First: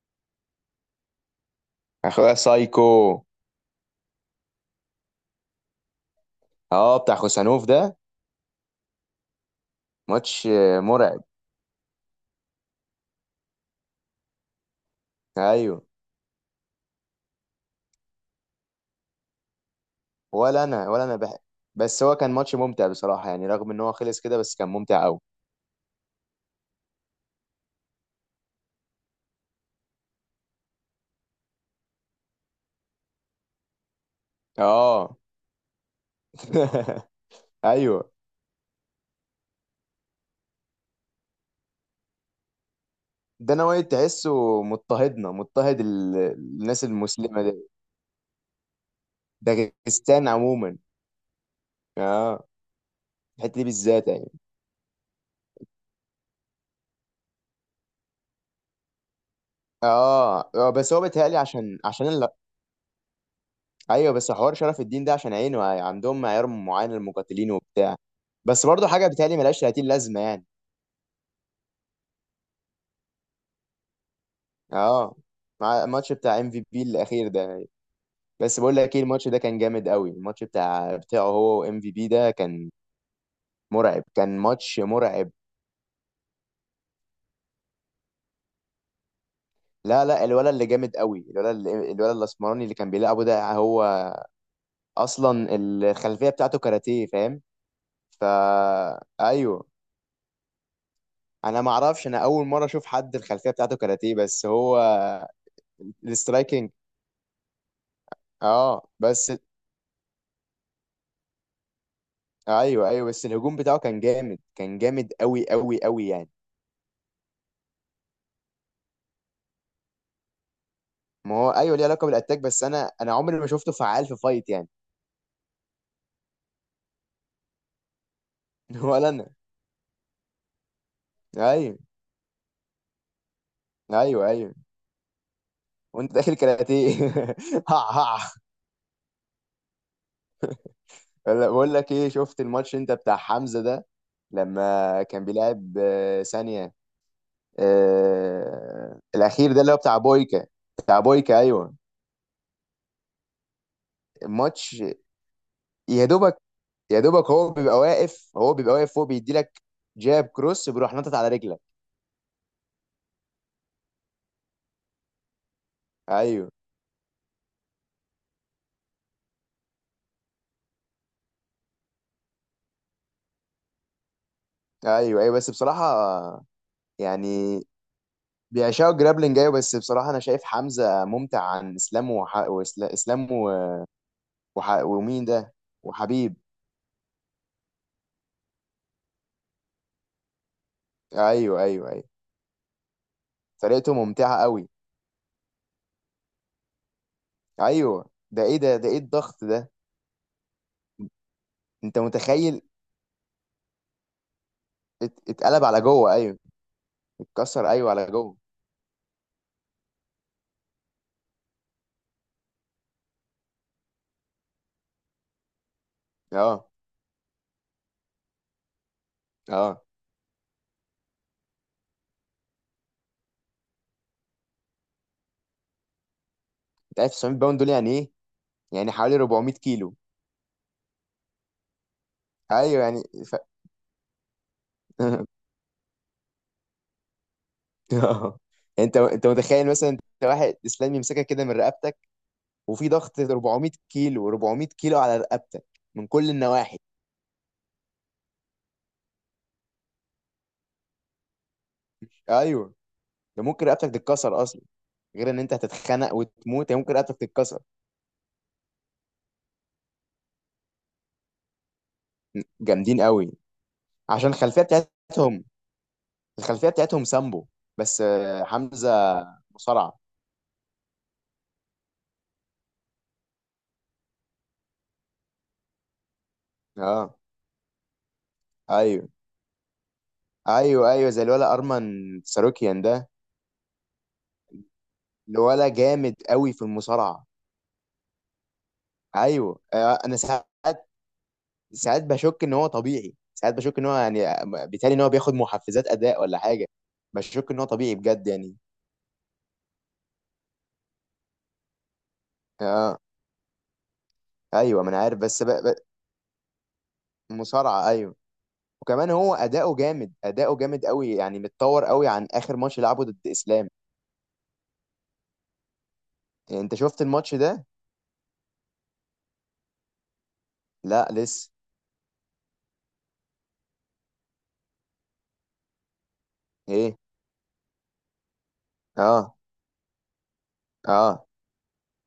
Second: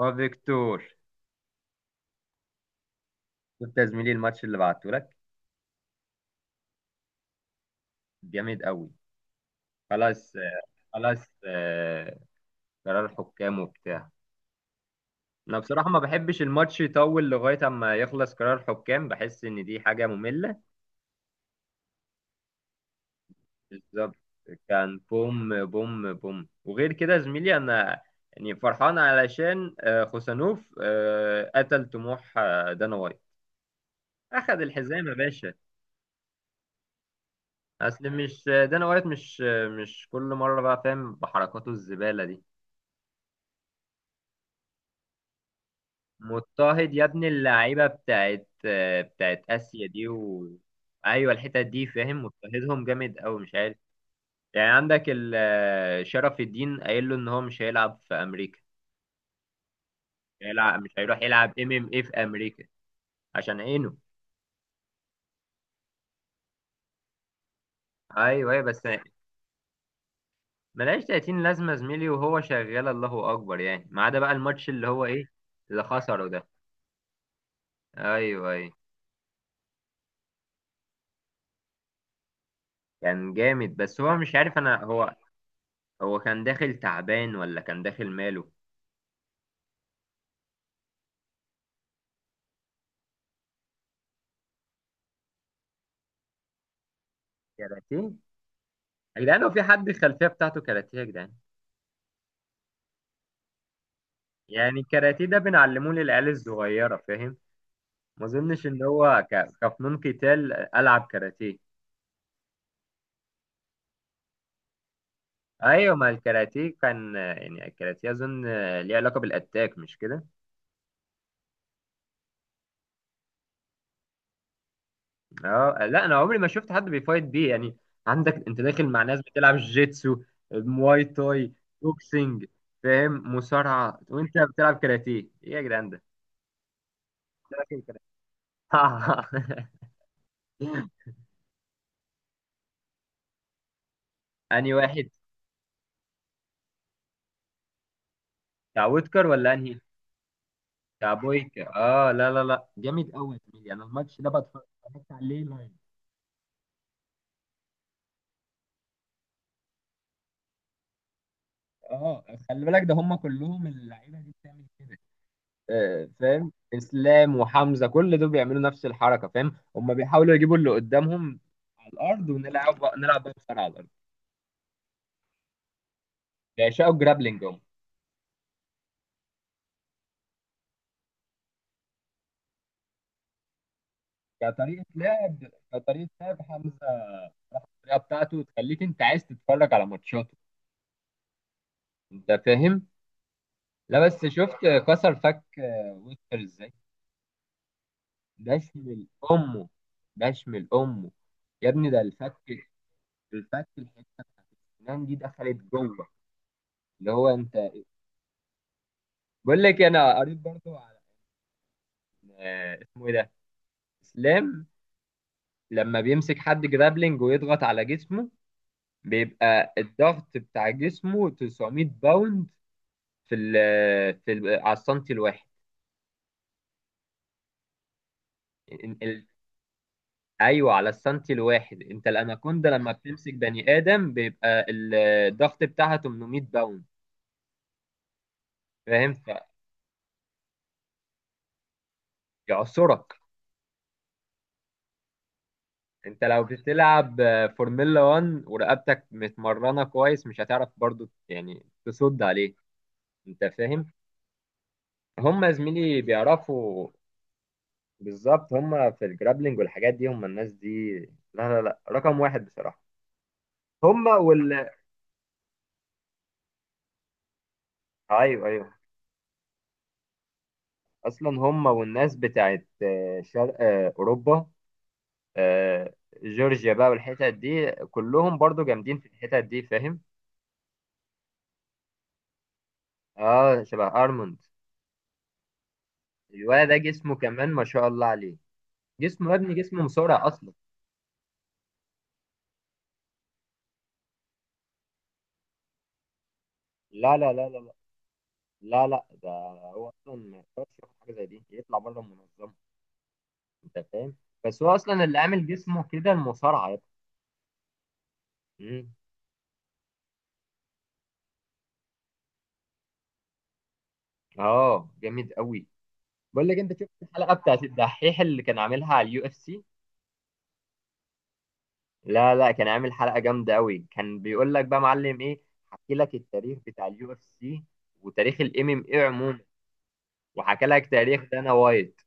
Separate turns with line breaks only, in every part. اه فيكتور،
اخويا سايكو.
شفت يا زميلي الماتش اللي بعته لك؟
اه، بتاع خوسانوف ده.
جامد قوي. خلاص
ماتش مرعب.
خلاص قرار حكام وبتاع. انا
ايوه.
بصراحة ما بحبش الماتش يطول لغاية اما يخلص قرار حكام، بحس ان دي حاجة مملة.
ولا انا ولا انا بح... بس هو كان ماتش ممتع بصراحه، يعني رغم ان هو
بالظبط.
خلص كده بس كان
كان
ممتع قوي.
بوم بوم بوم، وغير كده يا زميلي انا يعني فرحان علشان خوسانوف قتل طموح دانا وايت. اخد الحزام يا
اه.
باشا. اصل
ايوه.
مش دانا وايت، مش مش كل مرة بقى، فاهم بحركاته الزبالة دي.
ده انا وايد تحسه مضطهدنا، مضطهد الناس
مضطهد يا ابن
المسلمه دي.
اللعيبه بتاعت بتاعت اسيا دي
داغستان
و...
عموما.
ايوه، الحتت دي فاهم،
اه،
مضطهدهم جامد قوي،
الحته
مش
دي
عارف.
بالذات يعني.
يعني عندك شرف الدين قايل له ان هو مش هيلعب في امريكا.
اه،
هيلعب، مش
بس هو
هيروح
بيتهيألي
يلعب ام
عشان
ام اي
عشان
في امريكا عشان عينه.
ايوه. بس حوار شرف الدين ده عشان عينه، عندهم معيار معين للمقاتلين وبتاع.
ايوه ايوه
بس
بس
برضه حاجه بيتهيألي ملهاش 30 لازمه يعني.
ملهاش 30 لازمه يا زميلي، وهو شغال الله اكبر يعني، ما عدا بقى الماتش اللي هو
اه،
ايه، اللي
مع الماتش
خسره
بتاع
ده.
ام في بي الاخير ده.
ايوه
بس
ايوه.
بقول لك ايه، الماتش ده كان جامد قوي. الماتش بتاع بتاعه هو وام في بي ده كان
كان جامد بس
مرعب،
هو مش
كان
عارف
ماتش
انا، هو
مرعب.
هو كان داخل تعبان ولا كان داخل ماله؟
لا لا، الولد اللي جامد قوي، الولد الاسمراني اللي كان بيلعبه ده، هو اصلا الخلفيه بتاعته كاراتيه، فاهم.
كاراتيه.
فا
يا جدعان لو في
ايوه.
حد الخلفيه بتاعته كاراتيه يا جدعان،
ما اعرفش، انا اول مره اشوف حد الخلفيه بتاعته كاراتيه، بس هو
يعني الكاراتيه ده بنعلمه للعيال
الاسترايكنج.
الصغيره فاهم. ما اظنش ان
اه
هو
بس،
كفنون قتال العب كاراتيه.
ايوه ايوه، بس الهجوم بتاعه كان جامد، كان جامد قوي قوي
ايوه،
قوي
ما
يعني.
الكاراتيه كان يعني الكاراتيه اظن ليه علاقه بالاتاك، مش كده؟
ما هو ايوه، ليه علاقه بالاتاك، بس انا عمري ما شفته فعال في فايت يعني.
اه لا، انا عمري ما شفت حد بيفايت بيه يعني. عندك انت داخل مع
ولا
ناس
انا.
بتلعب جيتسو، مواي تاي،
ايوه
بوكسنج، فاهم، مصارعه،
ايوه
وانت
ايوه.
بتلعب كاراتيه؟ ايه يا جدعان ده؟
وانت داخل كاراتيه؟ ها
داخل كاراتيه.
ها. بقول لك ايه، شفت الماتش انت بتاع حمزه ده؟
انهي
لما
واحد؟
كان بيلعب ثانيه،
بتاع وودكر
الاخير
ولا
ده اللي هو
انهي؟
بتاع بويكا. بتاع بويكا، ايوه.
كابويكا، اه لا لا لا، جامد قوي يا زميلي، انا الماتش ده
الماتش
اتفرجت عليه لايف.
يا دوبك، يا دوبك هو بيبقى واقف، هو بيبقى واقف، هو بيدي لك جاب كروس، بيروح نطط على رجلك.
اه خلي بالك، ده هم كلهم اللعيبه دي بتعمل كده. آه
ايوه
فاهم، اسلام وحمزه كل دول بيعملوا نفس الحركه، فاهم، هم بيحاولوا يجيبوا اللي قدامهم على الارض، ونلعب بقى، نلعب بقى بسرعه على الارض.
ايوه ايوه. بس بصراحه
بيعشقوا الجرابلينج هم.
يعني، بيعشقوا جرابلينج، ايوه. بس بصراحه انا شايف حمزه ممتع عن اسلام وح... وإسلا- اسلام و... وح...
كطريقه
ومين
لعب،
ده؟
كطريقه
وحبيب.
لعب حمزه، الطريقه بتاعته تخليك انت عايز تتفرج على ماتشاته،
ايوه ايوه ايوه.
انت فاهم.
طريقته
لا بس
ممتعه
شفت
قوي.
كسر فك ويستر ازاي؟
ايوه ده ايه ده ايه
بشمل
الضغط
امه،
ده؟
بشمل امه، يا ابني
انت
ده الفك،
متخيل؟
الفك، الحته، الأسنان دي دخلت
اتقلب على
جوه.
جوه، ايوه.
اللي هو
اتكسر،
انت.
ايوه، على جوه.
بقول لك انا قريت برضه على اسمه ايه ده، اسلام، لما بيمسك حد
اه
جرابلينج ويضغط على جسمه بيبقى
اه.
الضغط بتاع جسمه 900 باوند في ال في ال على السنتي الواحد.
انت عارف 900 باوند دول يعني ايه؟
ال-
يعني حوالي
ال-
400 كيلو.
ايوه، على السنتي الواحد. انت الاناكوندا
ايوه
لما
يعني
بتمسك
ف...
بني ادم بيبقى الضغط بتاعها 800 باوند،
آه. انت
فاهم،
انت متخيل مثلا انت واحد اسلام يمسكك كده من رقبتك، وفي
فيعصرك.
ضغط 400 كيلو، 400 كيلو على رقبتك، من
انت
كل
لو
النواحي.
بتلعب فورمولا 1 ورقبتك متمرنه كويس، مش هتعرف برضو يعني تصد عليه،
ايوه، ده
انت
ممكن
فاهم.
رقبتك تتكسر اصلا، غير ان
هم
انت
زميلي
هتتخنق وتموت، هي
بيعرفوا،
ممكن رقبتك تتكسر.
بالظبط، هم في الجرابلينج والحاجات دي، هم الناس دي لا لا لا رقم واحد بصراحه.
جامدين قوي،
هم
عشان الخلفيه
وال
بتاعتهم. الخلفيه بتاعتهم سامبو، بس
ايوه ايوه.
حمزه مصارعه.
اصلا هم والناس بتاعت شرق اوروبا، آه، جورجيا بقى
اه
والحتت دي كلهم برضو جامدين في
ايوه
الحتت دي، فاهم.
ايوه ايوه، زي الولا ارمن ساروكيان ده.
اه شبه ارموند.
الولا جامد قوي في
الولد ده جسمه
المصارعه.
كمان ما شاء الله عليه، جسمه يا ابني
ايوه،
جسمه
انا
مسرع اصلا.
ساعات، ساعات بشك ان هو طبيعي، ساعات بشك ان هو يعني، بالتالي ان هو بياخد محفزات اداء ولا حاجه.
لا لا لا
بشك
لا
ان هو
لا،
طبيعي بجد يعني.
لا ده هو اصلا ما يقدرش ياخد حاجه زي دي يطلع بره المنظمه،
اه.
انت فاهم. بس هو
ايوه، ما انا
اصلا اللي
عارف بس
عامل جسمه كده المصارعه يا ابني.
مصارعه ايوه.
مم.
وكمان هو اداؤه جامد، اداؤه جامد قوي يعني، متطور قوي عن اخر ماتش لعبه ضد اسلام.
اه جامد قوي. بقول لك
يعني انت
انت شفت
شفت
الحلقه
الماتش
بتاعت
ده؟
الدحيح اللي كان عاملها على اليو اف سي؟
لا لسه.
لا لا، كان عامل حلقه جامده قوي، كان بيقول لك بقى معلم ايه، حكي لك التاريخ بتاع
ايه.
اليو اف سي، وتاريخ الام ام اي
اه
عموما، وحكى لك تاريخ
اه.
دانا وايت.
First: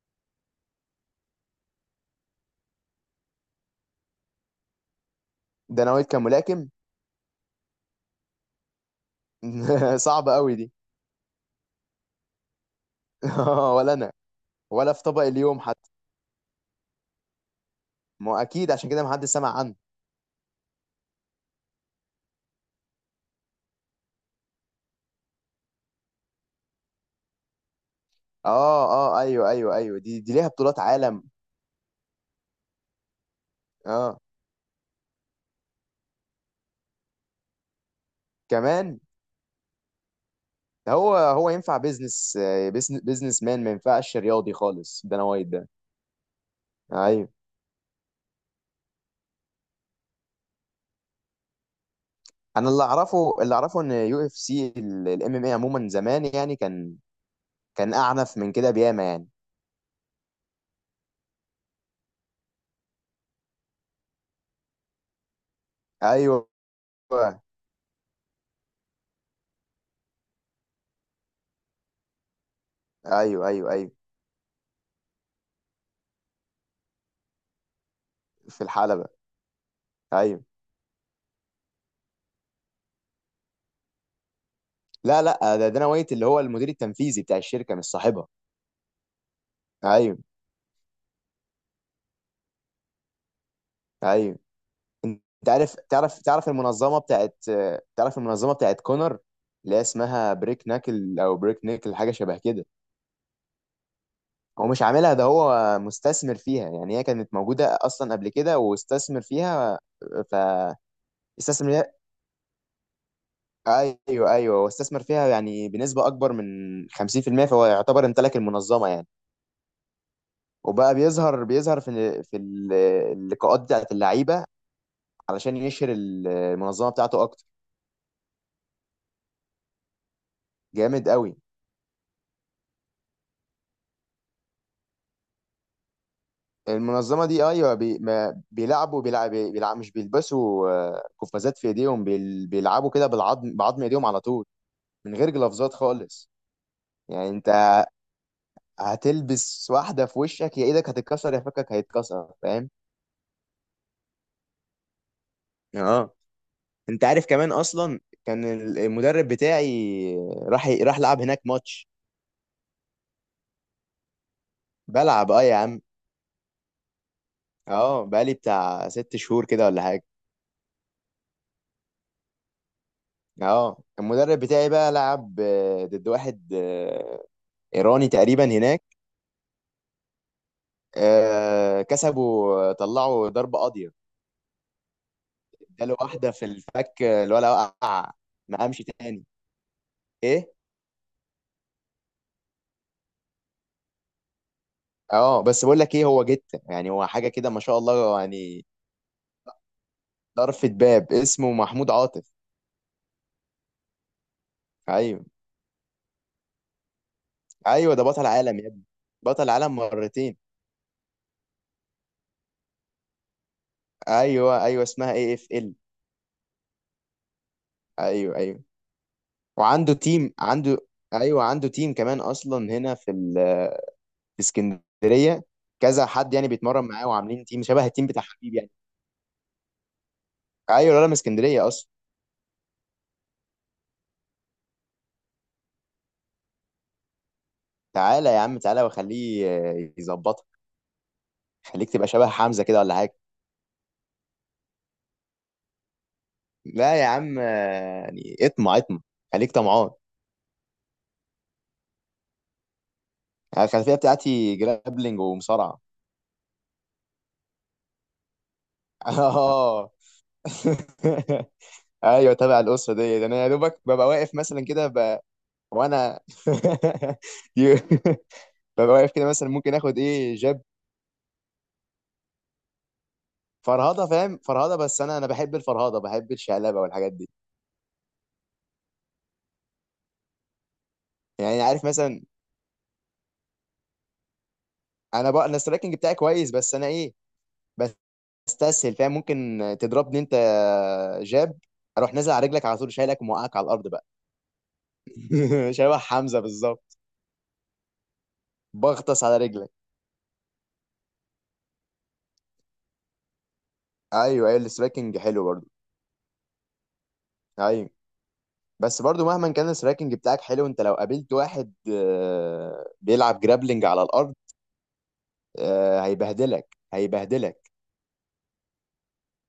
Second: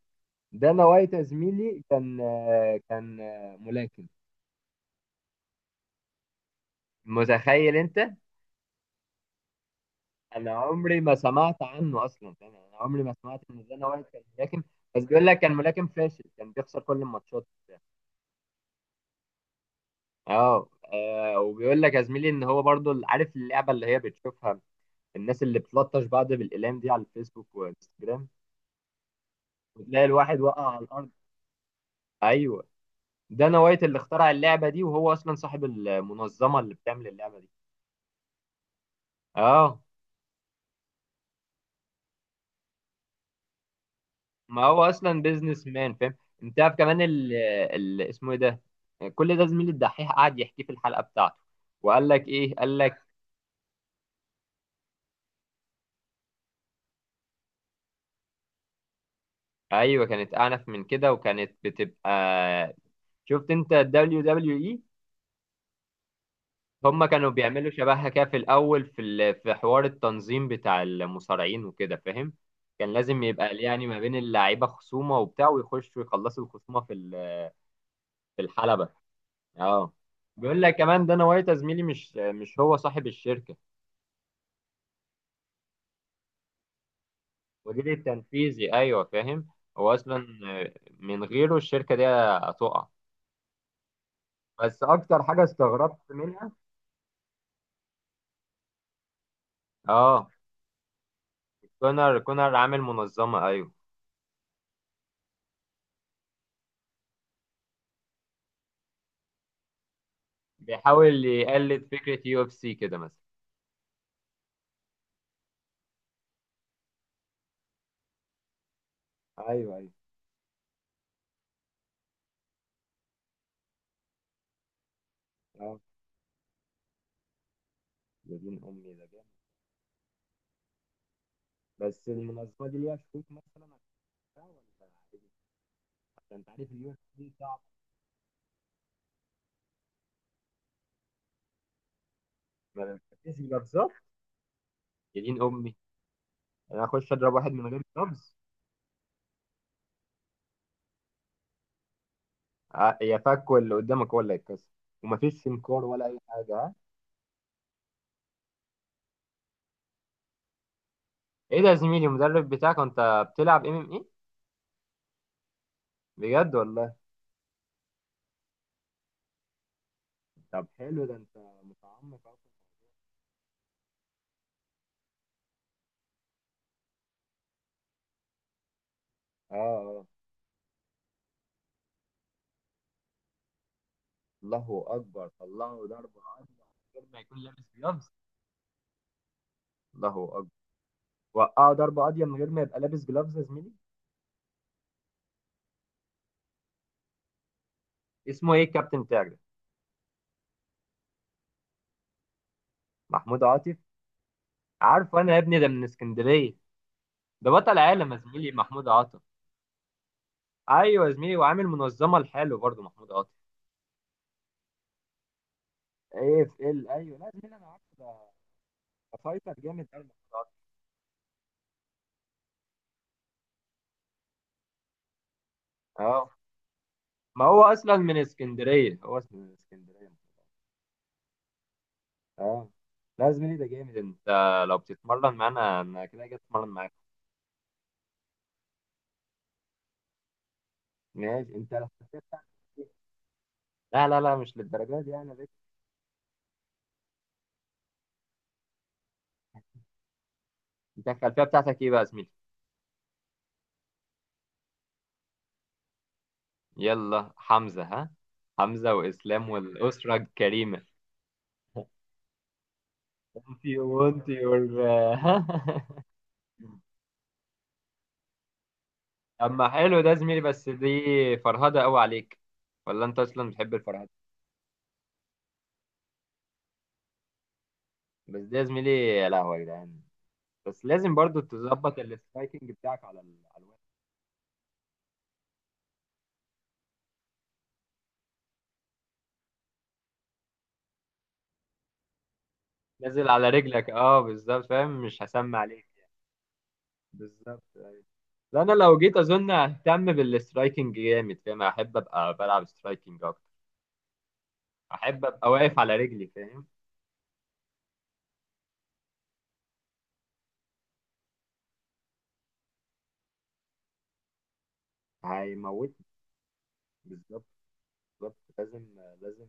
دانا وايت يا زميلي كان كان ملاكم،
ده انا وائل كان ملاكم.
متخيل انت؟
صعب
انا
قوي دي.
عمري ما سمعت عنه اصلا يعني، انا عمري ما سمعت ان زنا
ولا
وايد
انا.
كان ملاكم.
ولا في
بس
طبق
بيقول لك كان
اليوم
ملاكم
حتى.
فاشل، كان بيخسر كل الماتشات وبتاع.
ما هو اكيد عشان كده ما حدش سمع عنه.
اه وبيقول لك يا زميلي ان هو برضو عارف اللعبه اللي هي بتشوفها الناس اللي بتلطش بعض بالاقلام دي على الفيسبوك وانستجرام،
اه اه ايوه ايوه ايوه،
وتلاقي
دي دي
الواحد
ليها
وقع على
بطولات
الارض.
عالم.
ايوه، دانا وايت اللي
اه
اخترع اللعبه دي، وهو اصلا صاحب المنظمه اللي بتعمل اللعبه دي.
كمان.
اه،
هو ينفع بيزنس، بيزنس مان، ما ينفعش رياضي
ما هو
خالص
اصلا
دانا وايت
بيزنس
ده.
مان فاهم. انت عارف كمان
ايوه.
ال اسمه ايه ده، كل ده زميل الدحيح قعد يحكيه في الحلقه بتاعته، وقال لك ايه،
انا
قال
اللي
لك
اعرفه، اللي اعرفه ان يو اف سي، الام ام اي عموما زمان يعني كان، كان اعنف من كده بياما يعني.
ايوه كانت اعنف من كده وكانت بتبقى. شفت انت الدبليو دبليو اي؟
ايوه
هم كانوا بيعملوا شبهها كده في الاول في في حوار التنظيم بتاع المصارعين وكده، فاهم، كان لازم
ايوه
يبقى
ايوه.
يعني
ايوه،
ما بين اللعيبه خصومه وبتاع ويخشوا يخلصوا الخصومه في في
في
الحلبه.
الحلبة.
اه،
ايوه.
بيقول لك كمان دانا وايت يا زميلي مش، مش هو صاحب الشركه.
لا لا، ده دانا وايت اللي هو المدير التنفيذي بتاع الشركة، مش
المدير
صاحبها.
التنفيذي ايوه، فاهم. هو
ايوه
اصلا، آه، من غيره الشركه دي هتقع.
ايوه.
بس
انت
اكتر حاجه
عارف،
استغربت
تعرف
منها،
المنظمة بتاعت، تعرف المنظمة بتاعت كونر، اللي هي
اه،
اسمها بريك ناكل او بريك نيكل، حاجة
كونر،
شبه
كونر
كده؟
عامل منظمه ايوه،
هو مش عاملها، ده هو مستثمر فيها، يعني هي كانت موجودة أصلا قبل كده واستثمر فيها، ف...
بيحاول
استثمر
يقلد
فيها.
فكره يو اف سي كده مثلا.
أيوه أيوه، هو استثمر فيها يعني بنسبة أكبر من 50%، فهو يعتبر امتلك المنظمة يعني.
ايوه ايوه،
وبقى بيظهر، اللقاءات بتاعت اللعيبة، علشان
اه
يشهر المنظمة بتاعته أكتر.
يا دين امي ده جامد.
جامد قوي.
بس المنظمه دي ليها شروط مثلا، هتحققها ولا عادي؟ عشان انت عارف اليو اف
المنظمة
سي
دي،
صعب.
أيوه بي، ما بيلعبوا، بيلعب، مش بيلبسوا قفازات في إيديهم،
ما
بيلعبوا كده
بتنفذش
بالعظم، بعظم
بلفظات.
إيديهم على طول، من
يا
غير
دين
جلافزات
امي،
خالص.
انا اخش
يعني
اضرب
انت
واحد من غير لفظ؟
هتلبس واحده في وشك، يا ايدك هتتكسر يا فكك هيتكسر، فاهم.
يا فك، واللي قدامك هو اللي هيتكسر. ومفيش سمكار ولا
اه.
اي حاجه آه.
انت عارف كمان، اصلا كان المدرب بتاعي راح لعب هناك
ايه ده يا
ماتش.
زميلي، المدرب بتاعك وانت بتلعب ام ام ايه؟
بلعب اه يا عم.
بجد والله؟
اه بقالي بتاع ست شهور كده ولا حاجه.
طب حلو ده، انت متعمق اصلا.
اه المدرب بتاعي بقى لعب ضد واحد ايراني تقريبا هناك.
اه اه.
كسبوا، طلعوا ضربه قاضيه.
الله اكبر، طلعه
اداله
ضربه
واحده في
ابيض من
الفك،
غير ما يكون
الولا
لابس جلافز.
وقع، ما قامش تاني.
الله اكبر،
ايه.
وقعه ضربه ابيض من غير ما يبقى لابس جلافز يا زميلي.
اه بس بقول لك ايه، هو جته يعني، هو حاجه كده ما شاء الله
اسمه ايه
يعني.
الكابتن بتاعك ده؟
طرفة باب اسمه محمود عاطف.
محمود عاطف، عارفه
ايوه
انا يا ابني، ده من اسكندريه. ده بطل
ايوه، ده
عالم يا
بطل
زميلي
عالم يا ابني،
محمود عاطف.
بطل عالم مرتين.
ايوه يا زميلي، وعامل منظمه لحاله برضه محمود عاطف.
ايوه ايوه، اسمها اي اف ال.
ايه في ال، ايوه، لا يا زميلي انا عارفه ده،
ايوه ايوه.
ده فايتر جامد
وعنده
قوي
تيم،
محمود عاطف.
عنده، ايوه عنده تيم كمان اصلا هنا في اسكندريه. كذا
اه،
حد يعني بيتمرن معاه،
ما
وعاملين
هو
تيم شبه
اصلا
التيم
من
بتاع حبيب يعني.
اسكندريه، هو اصلا من اسكندريه.
ايوه، الولد من اسكندريه اصلا.
اه، لا يا زميلي ده جامد، انت لو بتتمرن معانا انا كده جاي اتمرن معاك.
تعالى يا عم، تعالى واخليه يظبطك.
ماشي، انت
خليك تبقى
الخلفيه
شبه
بتاعتك
حمزه كده
إيه؟
ولا حاجه.
لا لا لا، مش للدرجه دي يعني بس.
لا يا عم، يعني اطمع، اطمع، خليك طمعان.
انت الخلفيه بتاعتك ايه بقى يا زميلي؟
أنا الخلفيه بتاعتي جرابلنج ومصارعه.
يلا حمزه ها، حمزه واسلام
اه.
والاسره الكريمه.
ايوه، تابع الاسره دي، ده انا يا
انتي
دوبك ببقى واقف
وانتي
مثلا كده
وال-
وانا يو- ببقى واقف كده مثلا،
اما
ممكن اخد
حلو ده يا
ايه،
زميلي،
جاب.
بس دي فرهده قوي عليك، ولا انت اصلا بتحب
فرهضه
الفرهده؟
فاهم، فرهضه. بس انا بحب الفرهضه، بحب الشقلبه والحاجات دي.
بس ده يا زميلي، يا لهوي يا جدعان، بس لازم برضو
يعني عارف
تظبط
مثلا،
السترايكنج بتاعك على على الوقت.
انا السترايكنج بتاعي كويس، بس انا ايه، بستسهل فاهم. ممكن تضربني انت جاب، اروح نازل على رجلك على طول، شايلك
نازل على
وموقعك على الارض
رجلك،
بقى.
اه بالظبط فاهم، مش هسمع عليك.
شبه حمزة بالظبط.
بالظبط أيوة. لا انا لو جيت
بغطس على
اظن
رجلك.
اهتم بالسترايكنج جامد، فاهم، احب ابقى بلعب سترايكنج اكتر،
ايوه ايوه، السراكنج
احب
حلو
ابقى
برضو.
واقف على رجلي فاهم.
ايوه، بس برضو مهما كان السراكنج بتاعك حلو، انت لو قابلت واحد بيلعب جرابلنج على الارض،
هيموتني.
هيبهدلك
بالظبط،
هيبهدلك.
بالظبط لازم، لازم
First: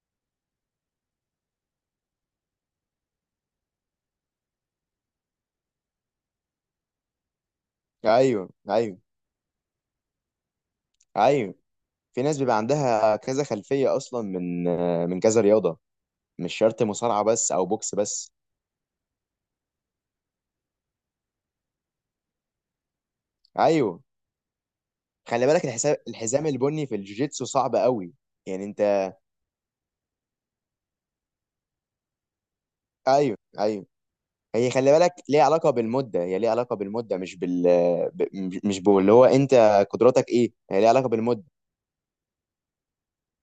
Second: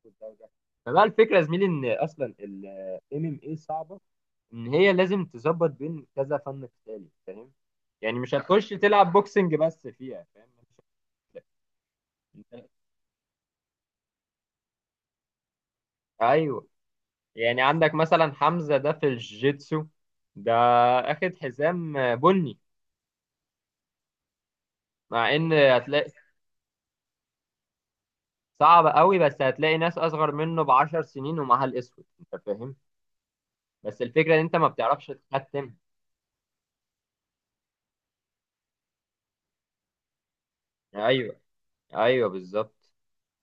أخد ده وده. فبقى الفكره يا زميلي ان اصلا ام ام اي صعبه، ان هي لازم تظبط بين كذا فن قتالي، فاهم، يعني مش
ايوه
هتخش
ايوه
تلعب بوكسنج بس فيها فاهم، مش
ايوه. في ناس بيبقى
هتلاقي.
عندها كذا خلفية اصلا من من كذا رياضة، مش
ايوه،
شرط مصارعة بس
يعني
او
عندك
بوكس بس.
مثلا حمزه ده في الجيتسو ده اخد حزام بني،
ايوه،
مع
خلي
ان
بالك الحساب،
هتلاقي،
الحزام البني في الجوجيتسو صعب قوي، يعني
صعب
انت.
قوي، بس هتلاقي ناس اصغر منه بـ10 سنين ومعاها الاسود، انت فاهم.
ايوه ايوه.
بس الفكره ان انت ما
هي خلي بالك
بتعرفش
ليها علاقة
تختم.
بالمدة، هي ليها علاقة بالمدة، مش بال، ب... مش مش باللي هو انت قدراتك ايه، هي ليها علاقة
ايوه
بالمدة.
ايوه بالظبط.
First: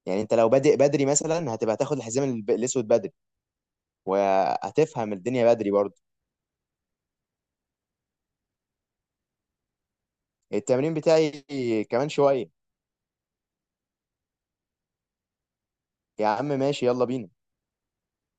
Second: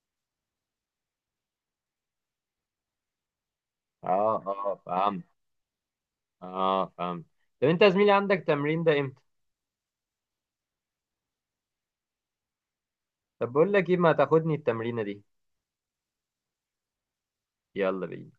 يعني انت لو بادئ بدري مثلا، هتبقى تاخد الحزام الاسود بدري،
اه اه
وهتفهم
فهمت.
الدنيا بدري برضه.
اه فهمت. طب انت يا زميلي عندك تمرين ده امتى؟
التمرين بتاعي كمان شوية.
طب بقول لك ايه، ما تاخدني التمرينه دي.
يا عم ماشي يلا بينا.
يلا بينا.